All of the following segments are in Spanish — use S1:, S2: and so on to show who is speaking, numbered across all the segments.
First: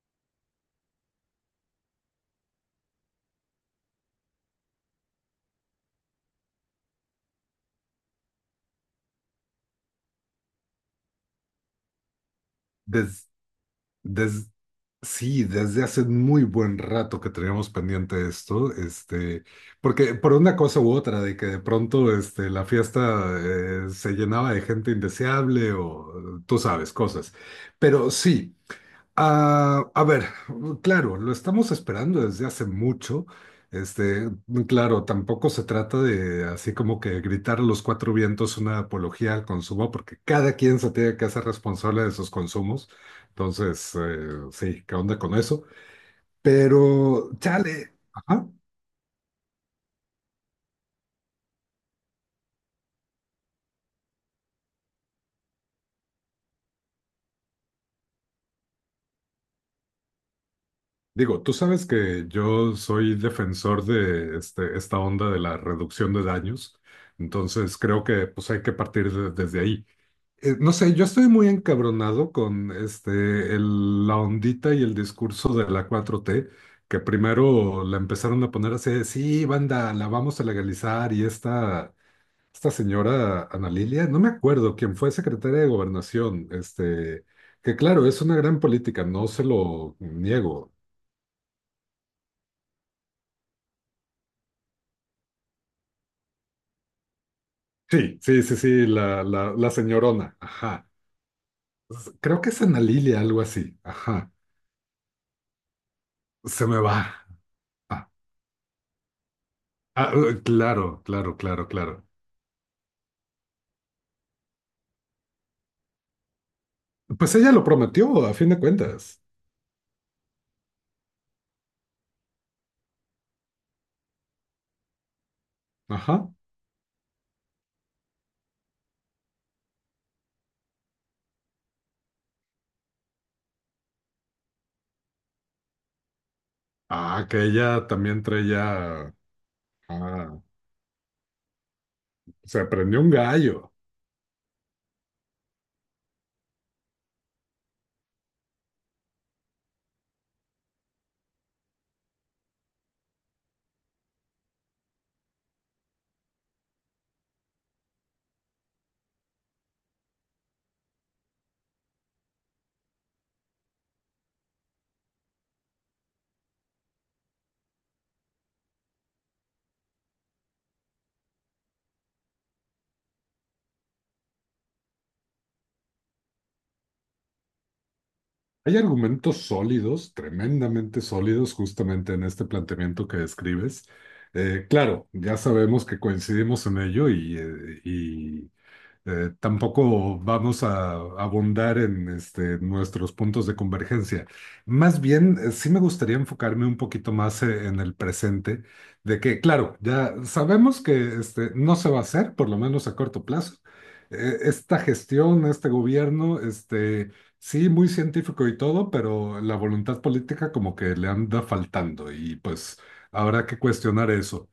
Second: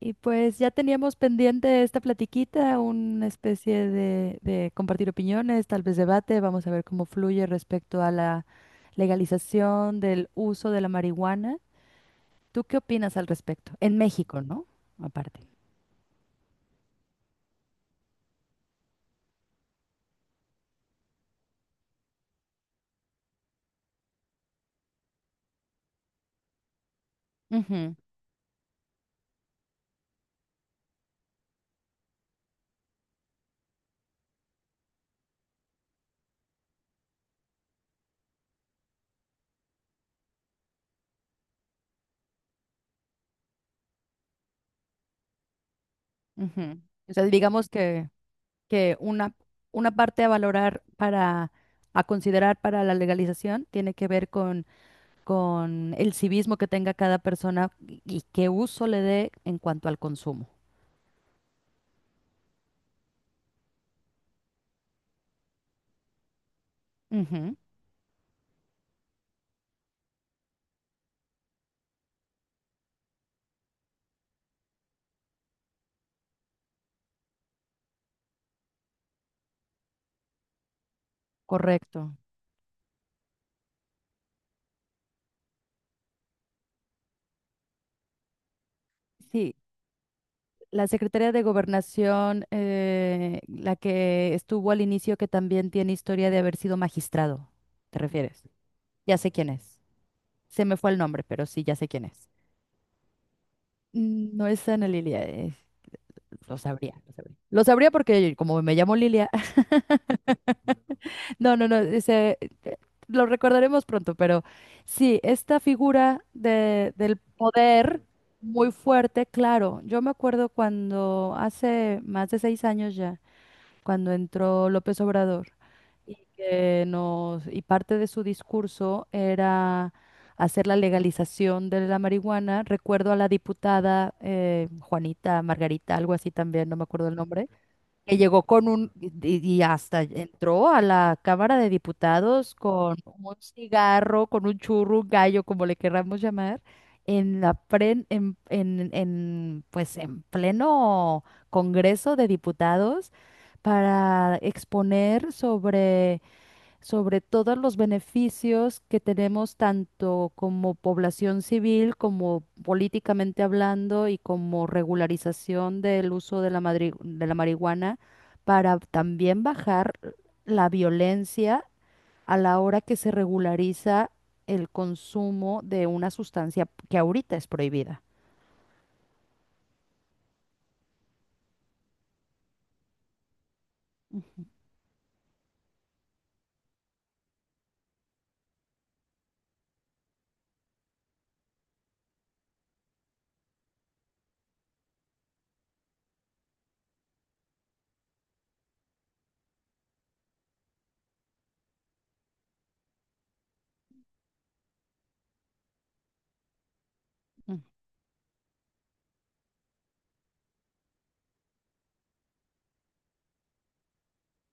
S1: Y pues ya teníamos pendiente esta platiquita, una especie de compartir opiniones, tal vez debate. Vamos a ver cómo fluye respecto a la legalización del uso de la marihuana. ¿Tú qué opinas al
S2: Des,
S1: respecto? En México,
S2: des-
S1: ¿no? Aparte.
S2: sí, desde hace muy buen rato que teníamos pendiente esto, porque por una cosa u otra, de que de pronto la fiesta se llenaba de gente indeseable o tú sabes, cosas.
S1: Ujú,
S2: Pero sí. Ah, a ver, claro, lo estamos esperando desde hace mucho. Este, claro, tampoco se trata de así como que gritar a los cuatro vientos una apología al consumo, porque cada quien se tiene que hacer responsable de sus consumos. Entonces, sí, ¿qué onda con eso?
S1: ujú. O sea,
S2: Pero,
S1: digamos
S2: chale,
S1: que,
S2: ajá.
S1: que una, una parte a valorar a considerar para la legalización tiene que ver con el civismo que tenga cada persona y qué uso le dé en cuanto al consumo.
S2: Digo, tú sabes que yo soy defensor de esta onda de la reducción de daños.
S1: Ujú.
S2: Entonces, creo que pues hay que partir desde ahí. No sé, yo estoy muy encabronado con la ondita y el discurso de la 4T, que primero la empezaron a poner así, de, sí, banda, la vamos a legalizar, y esta,
S1: Correcto.
S2: esta señora Ana Lilia, no me acuerdo quién fue secretaria de Gobernación, que claro, es una gran política, no se
S1: Sí,
S2: lo niego.
S1: la Secretaría de Gobernación, la que estuvo al inicio, que también tiene historia de haber sido magistrado, ¿te
S2: Sí,
S1: refieres?
S2: sí, sí, sí,
S1: Ya
S2: la,
S1: sé quién
S2: la, la
S1: es.
S2: señorona,
S1: Se me
S2: ajá.
S1: fue el nombre, pero sí, ya sé quién es.
S2: Creo que es Ana Lilia, algo así, ajá.
S1: Mm, no es Ana Lilia, lo
S2: Se me
S1: sabría,
S2: va.
S1: lo sabría. Lo sabría
S2: Ah,
S1: porque como me llamo Lilia,
S2: claro, claro,
S1: no, no,
S2: claro,
S1: no,
S2: claro.
S1: ese, eh, lo recordaremos pronto, pero sí, esta figura del
S2: Pues ella lo
S1: poder
S2: prometió, a fin de
S1: muy
S2: cuentas.
S1: fuerte, claro. Yo me acuerdo cuando hace más de 6 años ya, cuando entró López Obrador y
S2: Ajá.
S1: que nos, y parte de su discurso era hacer la legalización de la marihuana. Recuerdo a la diputada Juanita, Margarita, algo así también, no me acuerdo el
S2: Ah, que
S1: nombre,
S2: ella
S1: que
S2: también
S1: llegó con un,
S2: traía.
S1: y hasta
S2: Ah,
S1: entró a la Cámara de Diputados
S2: se
S1: con
S2: prendió un
S1: un
S2: gallo.
S1: cigarro, con un churro, un gallo, como le querramos llamar, en la pren- en, pues en pleno Congreso de Diputados para exponer sobre todos los beneficios que tenemos tanto como población civil, como políticamente hablando y como regularización del uso de la marihuana para también bajar la violencia a la hora que se regulariza el consumo de una sustancia que ahorita es prohibida.
S2: Hay argumentos sólidos, tremendamente sólidos, justamente en este planteamiento que describes. Claro, ya sabemos que coincidimos en ello y, tampoco vamos a abundar en nuestros puntos de convergencia. Más bien, sí me gustaría enfocarme un poquito más, en el presente, de que, claro, ya sabemos que no se va a hacer, por lo menos a corto plazo. Esta gestión, este gobierno,
S1: Mm.
S2: sí, muy científico y todo, pero la voluntad política como que le anda faltando y pues habrá que cuestionar eso.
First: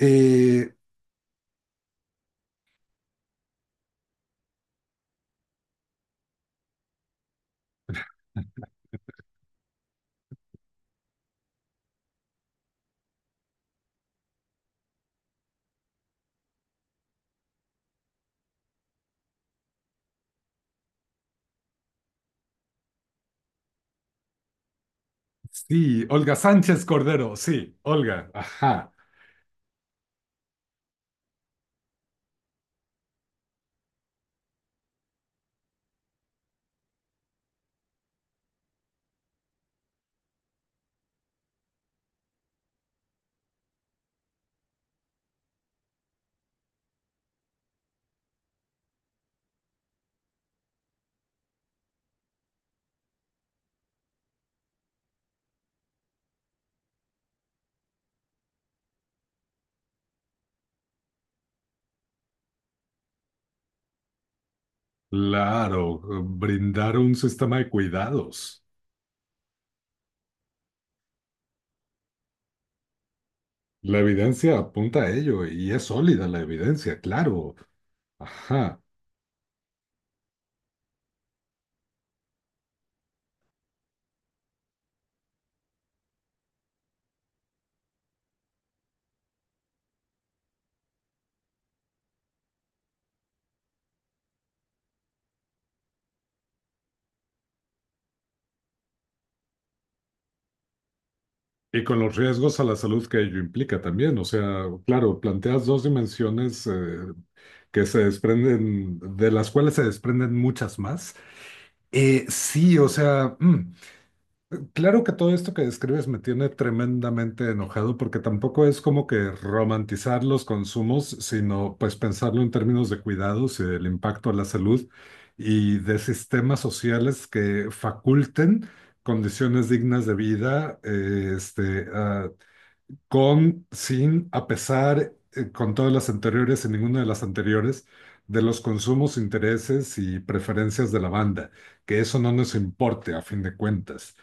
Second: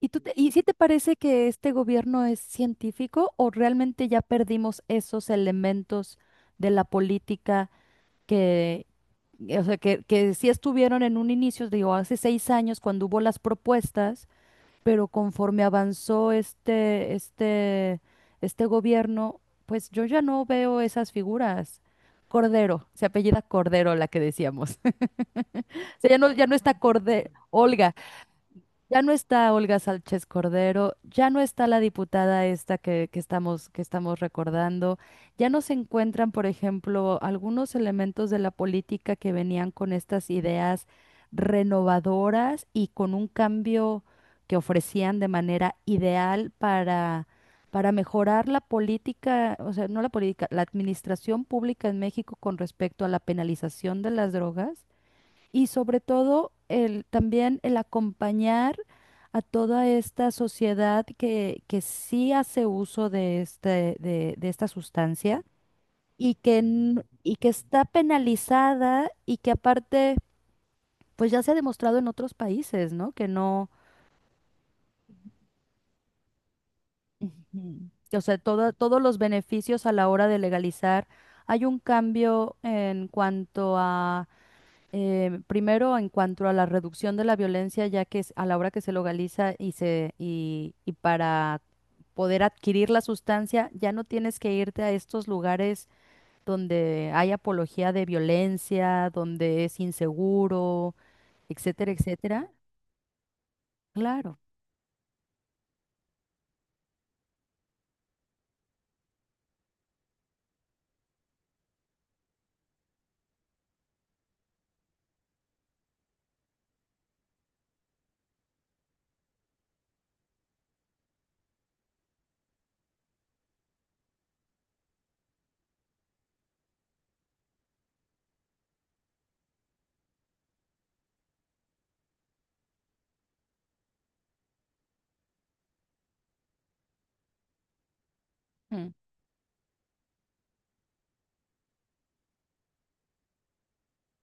S1: ¿Y Y si te parece que este gobierno es científico o realmente ya perdimos esos elementos de la política? Que, o sea, que sí estuvieron en un inicio, digo, hace 6 años cuando hubo las propuestas, pero conforme avanzó este gobierno, pues yo ya no veo esas figuras. Cordero, se apellida Cordero la que decíamos. O
S2: Sí,
S1: sea, ya no,
S2: Olga
S1: ya no está
S2: Sánchez
S1: Cordero,
S2: Cordero, sí,
S1: Olga,
S2: Olga, ajá,
S1: ya no está Olga Sánchez Cordero, ya no está la diputada esta que estamos recordando, ya no se encuentran, por ejemplo, algunos elementos de la política que venían con estas ideas renovadoras y con un cambio que ofrecían de manera ideal para mejorar la política. O sea, no la política, la administración pública en México con respecto a la penalización de las drogas y sobre todo el, también el acompañar a toda esta sociedad que sí hace uso de esta sustancia
S2: claro, brindar un
S1: y que
S2: sistema de
S1: está
S2: cuidados.
S1: penalizada y que aparte, pues ya se ha demostrado en otros países, ¿no? Que no.
S2: La evidencia apunta a ello y es sólida la evidencia, claro,
S1: Ujú. O sea,
S2: ajá.
S1: todos los beneficios a la hora de legalizar. Hay un cambio en cuanto a, primero, en cuanto a la reducción de la violencia, ya que a la hora que se legaliza y para poder adquirir la sustancia, ya no tienes que irte a estos lugares donde hay apología de violencia, donde es inseguro,
S2: Y
S1: etcétera,
S2: con los
S1: etcétera.
S2: riesgos a la salud que ello implica también, o
S1: Claro.
S2: sea, claro, planteas dos dimensiones, que se desprenden, de las cuales se desprenden muchas más. Sí, o sea, claro que todo esto que describes me tiene tremendamente enojado porque tampoco es como que romantizar los consumos, sino pues pensarlo en términos de cuidados y del impacto a la salud y de sistemas sociales que faculten condiciones dignas de vida, con, sin, a pesar, con todas las anteriores y ninguna de las anteriores, de los
S1: Mm,
S2: consumos, intereses y preferencias de la banda, que eso no nos importe a fin de cuentas.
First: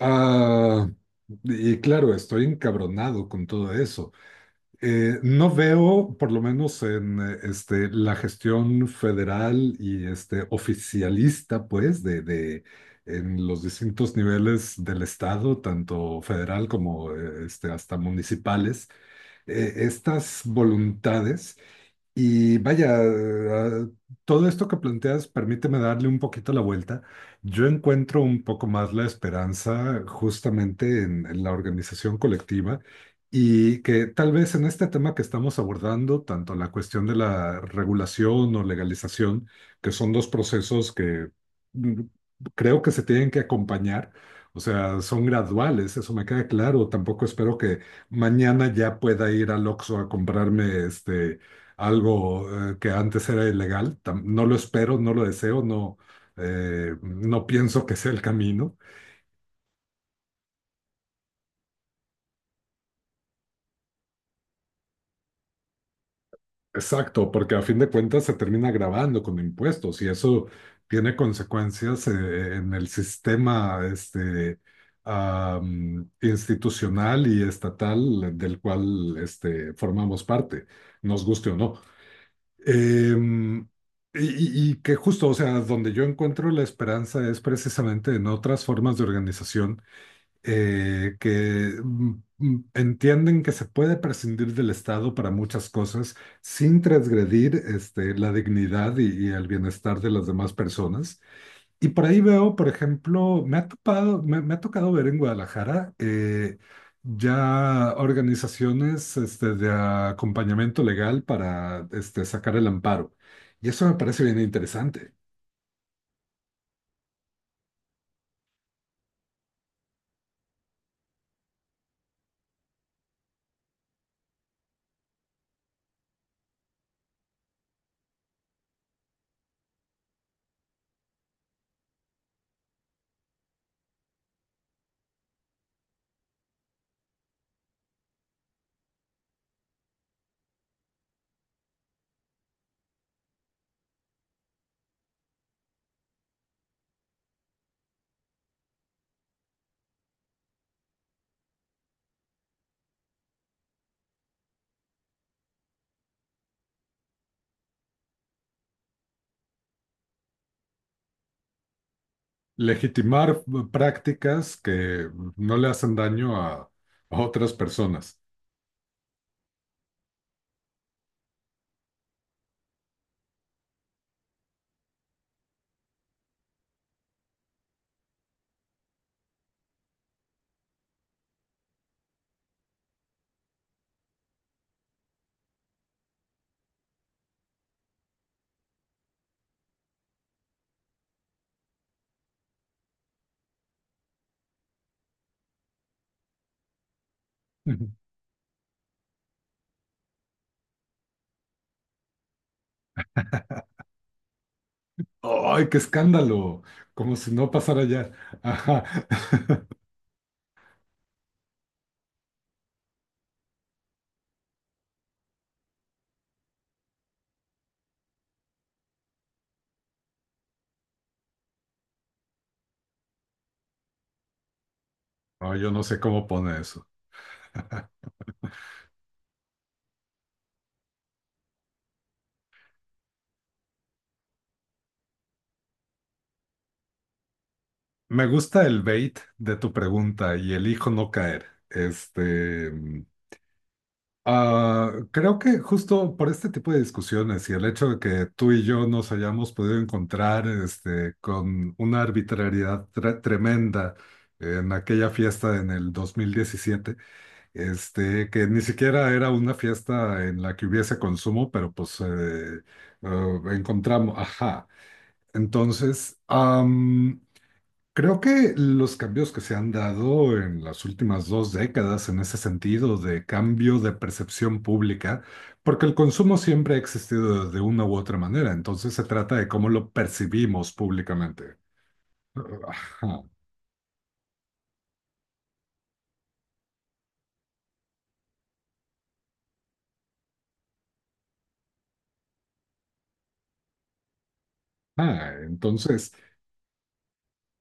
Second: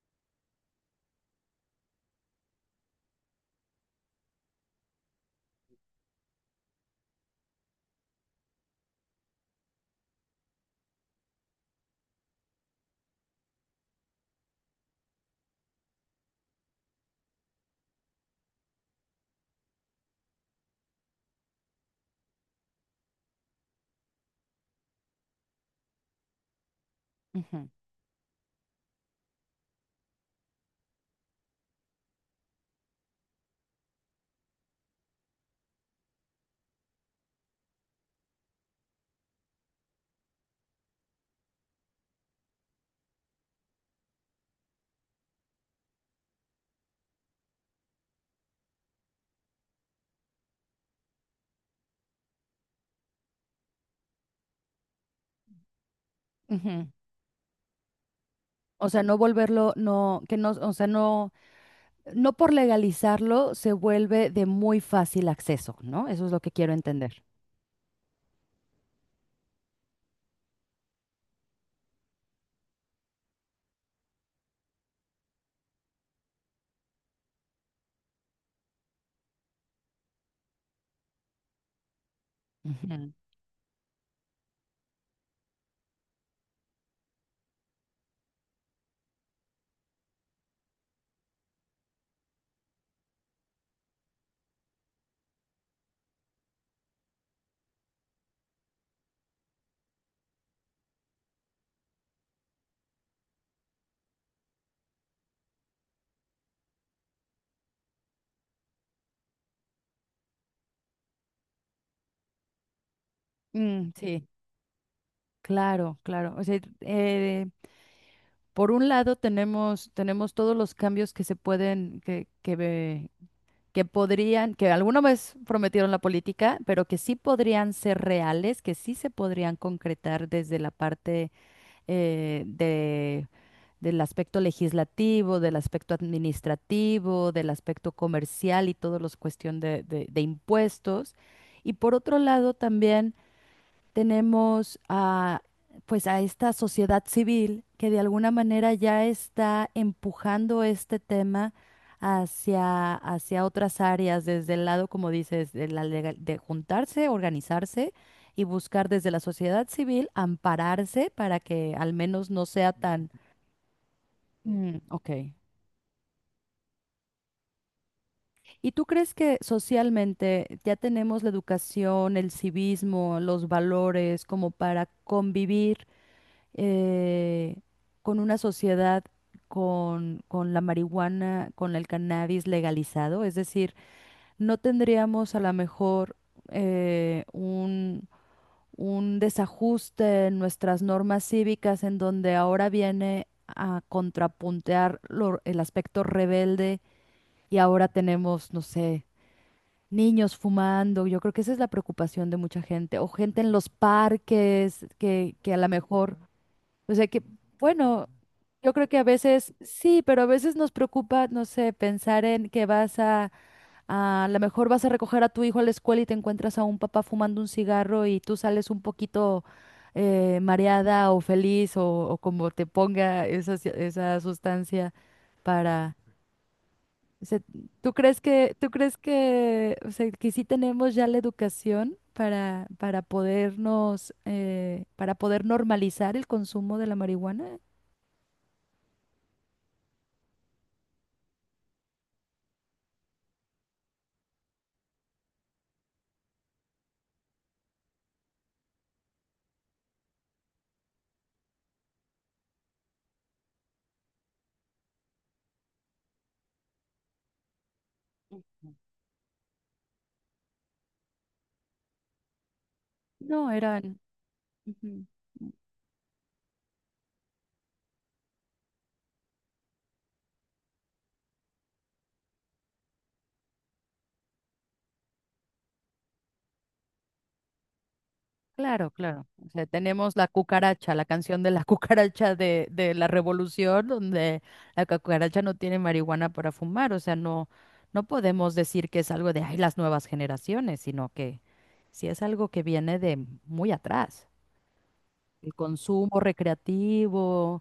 S2: Ah, y claro, estoy encabronado con todo eso. No veo, por lo menos en la gestión federal y oficialista, pues, en los distintos niveles del Estado, tanto federal como hasta municipales, estas voluntades y vaya, todo esto que planteas, permíteme darle un poquito la vuelta. Yo
S1: ujú,
S2: encuentro un poco más la esperanza justamente en la organización colectiva y que tal vez en este tema que estamos abordando, tanto la cuestión de la regulación o legalización, que son dos procesos que, mm, creo que se tienen que acompañar. O sea, son graduales, eso me queda claro. Tampoco espero que mañana ya pueda ir al Oxxo a comprarme algo, que antes era ilegal. No lo espero, no lo deseo, no,
S1: ujú.
S2: no pienso que sea el camino.
S1: O sea, no volverlo, no, que no, o sea, no, no por legalizarlo se vuelve de muy fácil acceso, ¿no? Eso es lo que quiero entender.
S2: Exacto, porque a fin de cuentas se termina grabando con impuestos y eso tiene consecuencias, en el sistema institucional y estatal del cual formamos parte, nos guste o no.
S1: Ujú.
S2: Em, y, y que justo, o sea, donde yo encuentro la esperanza es precisamente en otras formas de organización, que entienden que se puede prescindir del Estado para muchas cosas sin transgredir la dignidad y el bienestar de las demás personas. Y por ahí veo, por ejemplo, me ha topado, me ha tocado ver en Guadalajara, ya organizaciones, de acompañamiento legal para sacar el amparo. Y eso
S1: Mm,
S2: me parece
S1: sí.
S2: bien interesante.
S1: Claro, claro. O sea, por un lado tenemos todos los cambios que se pueden, que podrían, que alguna vez prometieron la política, pero que sí podrían ser reales, que sí se podrían concretar desde la parte, eh, de, del aspecto legislativo, del aspecto administrativo, del aspecto comercial y todos los cuestión de impuestos. Y por otro lado también tenemos pues a esta sociedad civil que de alguna manera ya está empujando este tema hacia otras áreas, desde el lado, como dices, de juntarse, organizarse y buscar desde la sociedad civil ampararse para que al menos no sea tan.
S2: Legitimar prácticas
S1: Mm, ok.
S2: que no le hacen daño a otras personas.
S1: ¿Y tú crees que socialmente ya tenemos la educación, el civismo, los valores como para convivir, eh, con una sociedad con la marihuana, con el cannabis legalizado? Es decir, no tendríamos a lo mejor, eh, un, un desajuste en nuestras normas cívicas en donde ahora viene a contrapuntear el aspecto rebelde y ahora
S2: Ujú.
S1: tenemos, no sé. Niños fumando, yo creo que esa es la preocupación de mucha gente, o gente en los parques que a lo
S2: ¡Ay, qué
S1: mejor,
S2: escándalo!
S1: o sea
S2: Como
S1: que,
S2: si no pasara
S1: bueno,
S2: ya.
S1: yo
S2: Ajá.
S1: creo que a veces sí, pero a veces nos preocupa, no sé, pensar en que vas a lo mejor vas a recoger a tu hijo a la escuela y te encuentras a un papá fumando un cigarro y tú sales un poquito, mareada o feliz o, como te ponga esa, esa sustancia
S2: No, yo no
S1: para.
S2: sé cómo pone eso.
S1: O sea, ¿tú crees que, o sea, que sí tenemos ya la educación para para poder normalizar el consumo de la marihuana?
S2: Me gusta el bait de tu pregunta y elijo no caer. Creo que justo por este tipo de discusiones y el hecho de que tú y yo nos hayamos podido encontrar, con una arbitrariedad tremenda en aquella fiesta en el 2017, que ni siquiera era una fiesta en la que hubiese consumo, pero pues
S1: No, eran.
S2: encontramos, ajá.
S1: Ujú.
S2: Entonces, creo que los cambios que se han dado en las últimas 2 décadas en ese sentido de cambio de percepción pública, porque el consumo siempre ha existido de una u otra manera,
S1: Claro,
S2: entonces se
S1: claro.
S2: trata
S1: O
S2: de
S1: sea,
S2: cómo lo
S1: tenemos la
S2: percibimos
S1: cucaracha, la canción de
S2: públicamente.
S1: la cucaracha de
S2: Ajá.
S1: la
S2: Ah,
S1: revolución, donde la cucaracha no tiene marihuana para fumar. O sea, no, no podemos decir que es algo de, ay, las nuevas generaciones, sino que sí es algo que viene de muy atrás. El
S2: entonces,
S1: consumo recreativo.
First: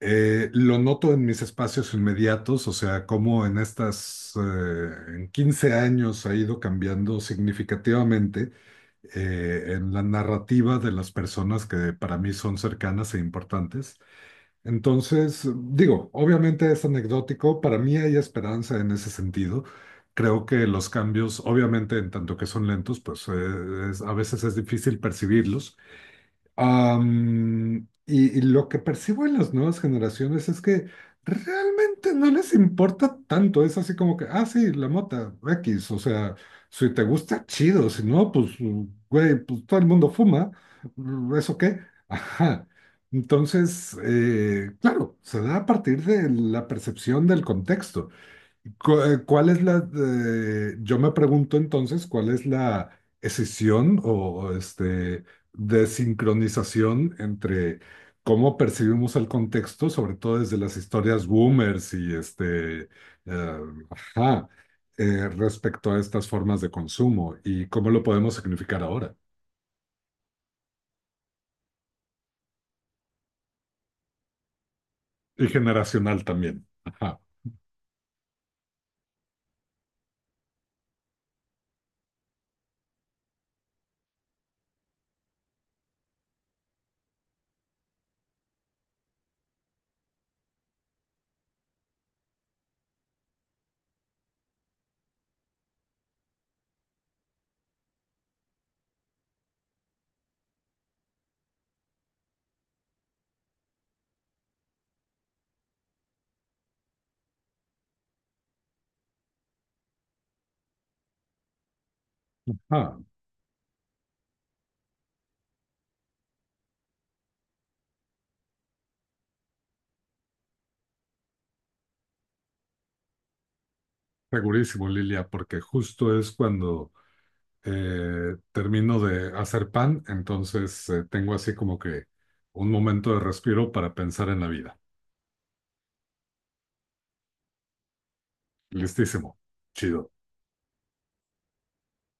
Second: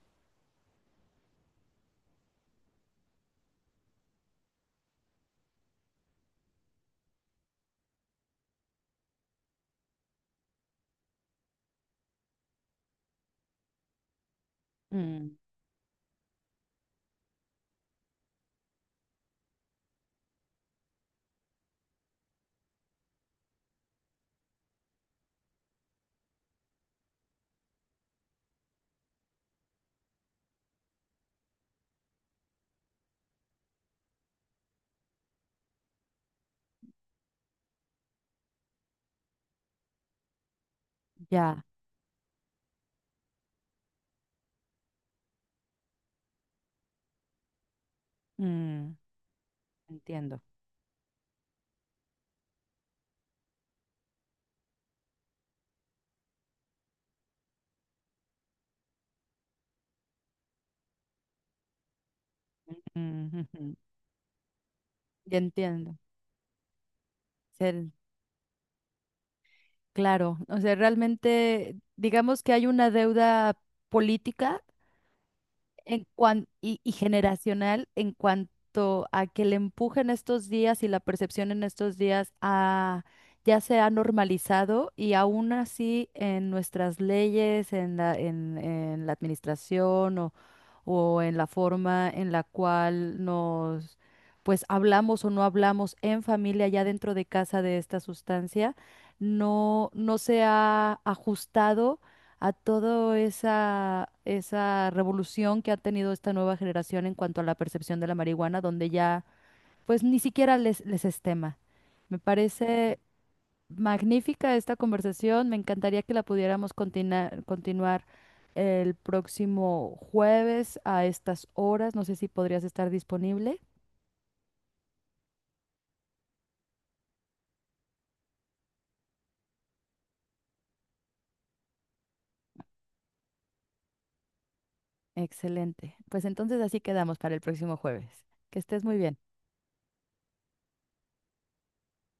S2: Lo noto en mis espacios inmediatos, o sea, cómo en estas, en 15 años ha ido cambiando significativamente, en la narrativa de las personas que para mí son cercanas e importantes.
S1: Mm,
S2: Entonces, digo, obviamente es anecdótico, para mí hay esperanza en ese sentido. Creo que los cambios, obviamente, en tanto que son lentos, pues a veces es difícil percibirlos. Y lo que percibo en las nuevas generaciones es que realmente no les importa tanto. Es así como que, ah, sí, la mota, X. O sea, si te gusta, chido. Si no, pues, güey, pues todo el mundo fuma. ¿Eso
S1: ya,
S2: qué? Ajá. Entonces, claro, se da a partir de la percepción del contexto.
S1: mm,
S2: ¿Cuál es la,
S1: entiendo.
S2: yo me pregunto entonces, cuál es la escisión o desincronización entre cómo percibimos el contexto, sobre todo desde las historias boomers y
S1: Mm, ujú,
S2: ajá,
S1: ya
S2: respecto
S1: entiendo.
S2: a estas formas de consumo y cómo lo podemos significar ahora
S1: Claro, o sea, realmente digamos que hay una deuda política
S2: y generacional también?
S1: y
S2: Ajá,
S1: generacional en cuanto a que el empuje en estos días y la percepción en estos días ya se ha normalizado y aún así en nuestras leyes, en la administración o en la forma en la cual nos pues hablamos o no hablamos en familia, ya dentro de casa de esta sustancia, no, no se ha ajustado a toda esa revolución que ha tenido esta nueva generación en cuanto a la percepción de la marihuana, donde ya pues ni siquiera les es tema. Me
S2: ajá,
S1: parece magnífica esta conversación, me encantaría que la pudiéramos continuar el próximo jueves a estas horas, no sé si podrías estar disponible.
S2: segurísimo, Lilia, porque justo es cuando termino de hacer pan, entonces tengo así como que un momento de respiro para pensar en la vida.
S1: Excelente. Pues entonces así quedamos para el próximo jueves. Que estés muy bien.
S2: Listísimo. Chido.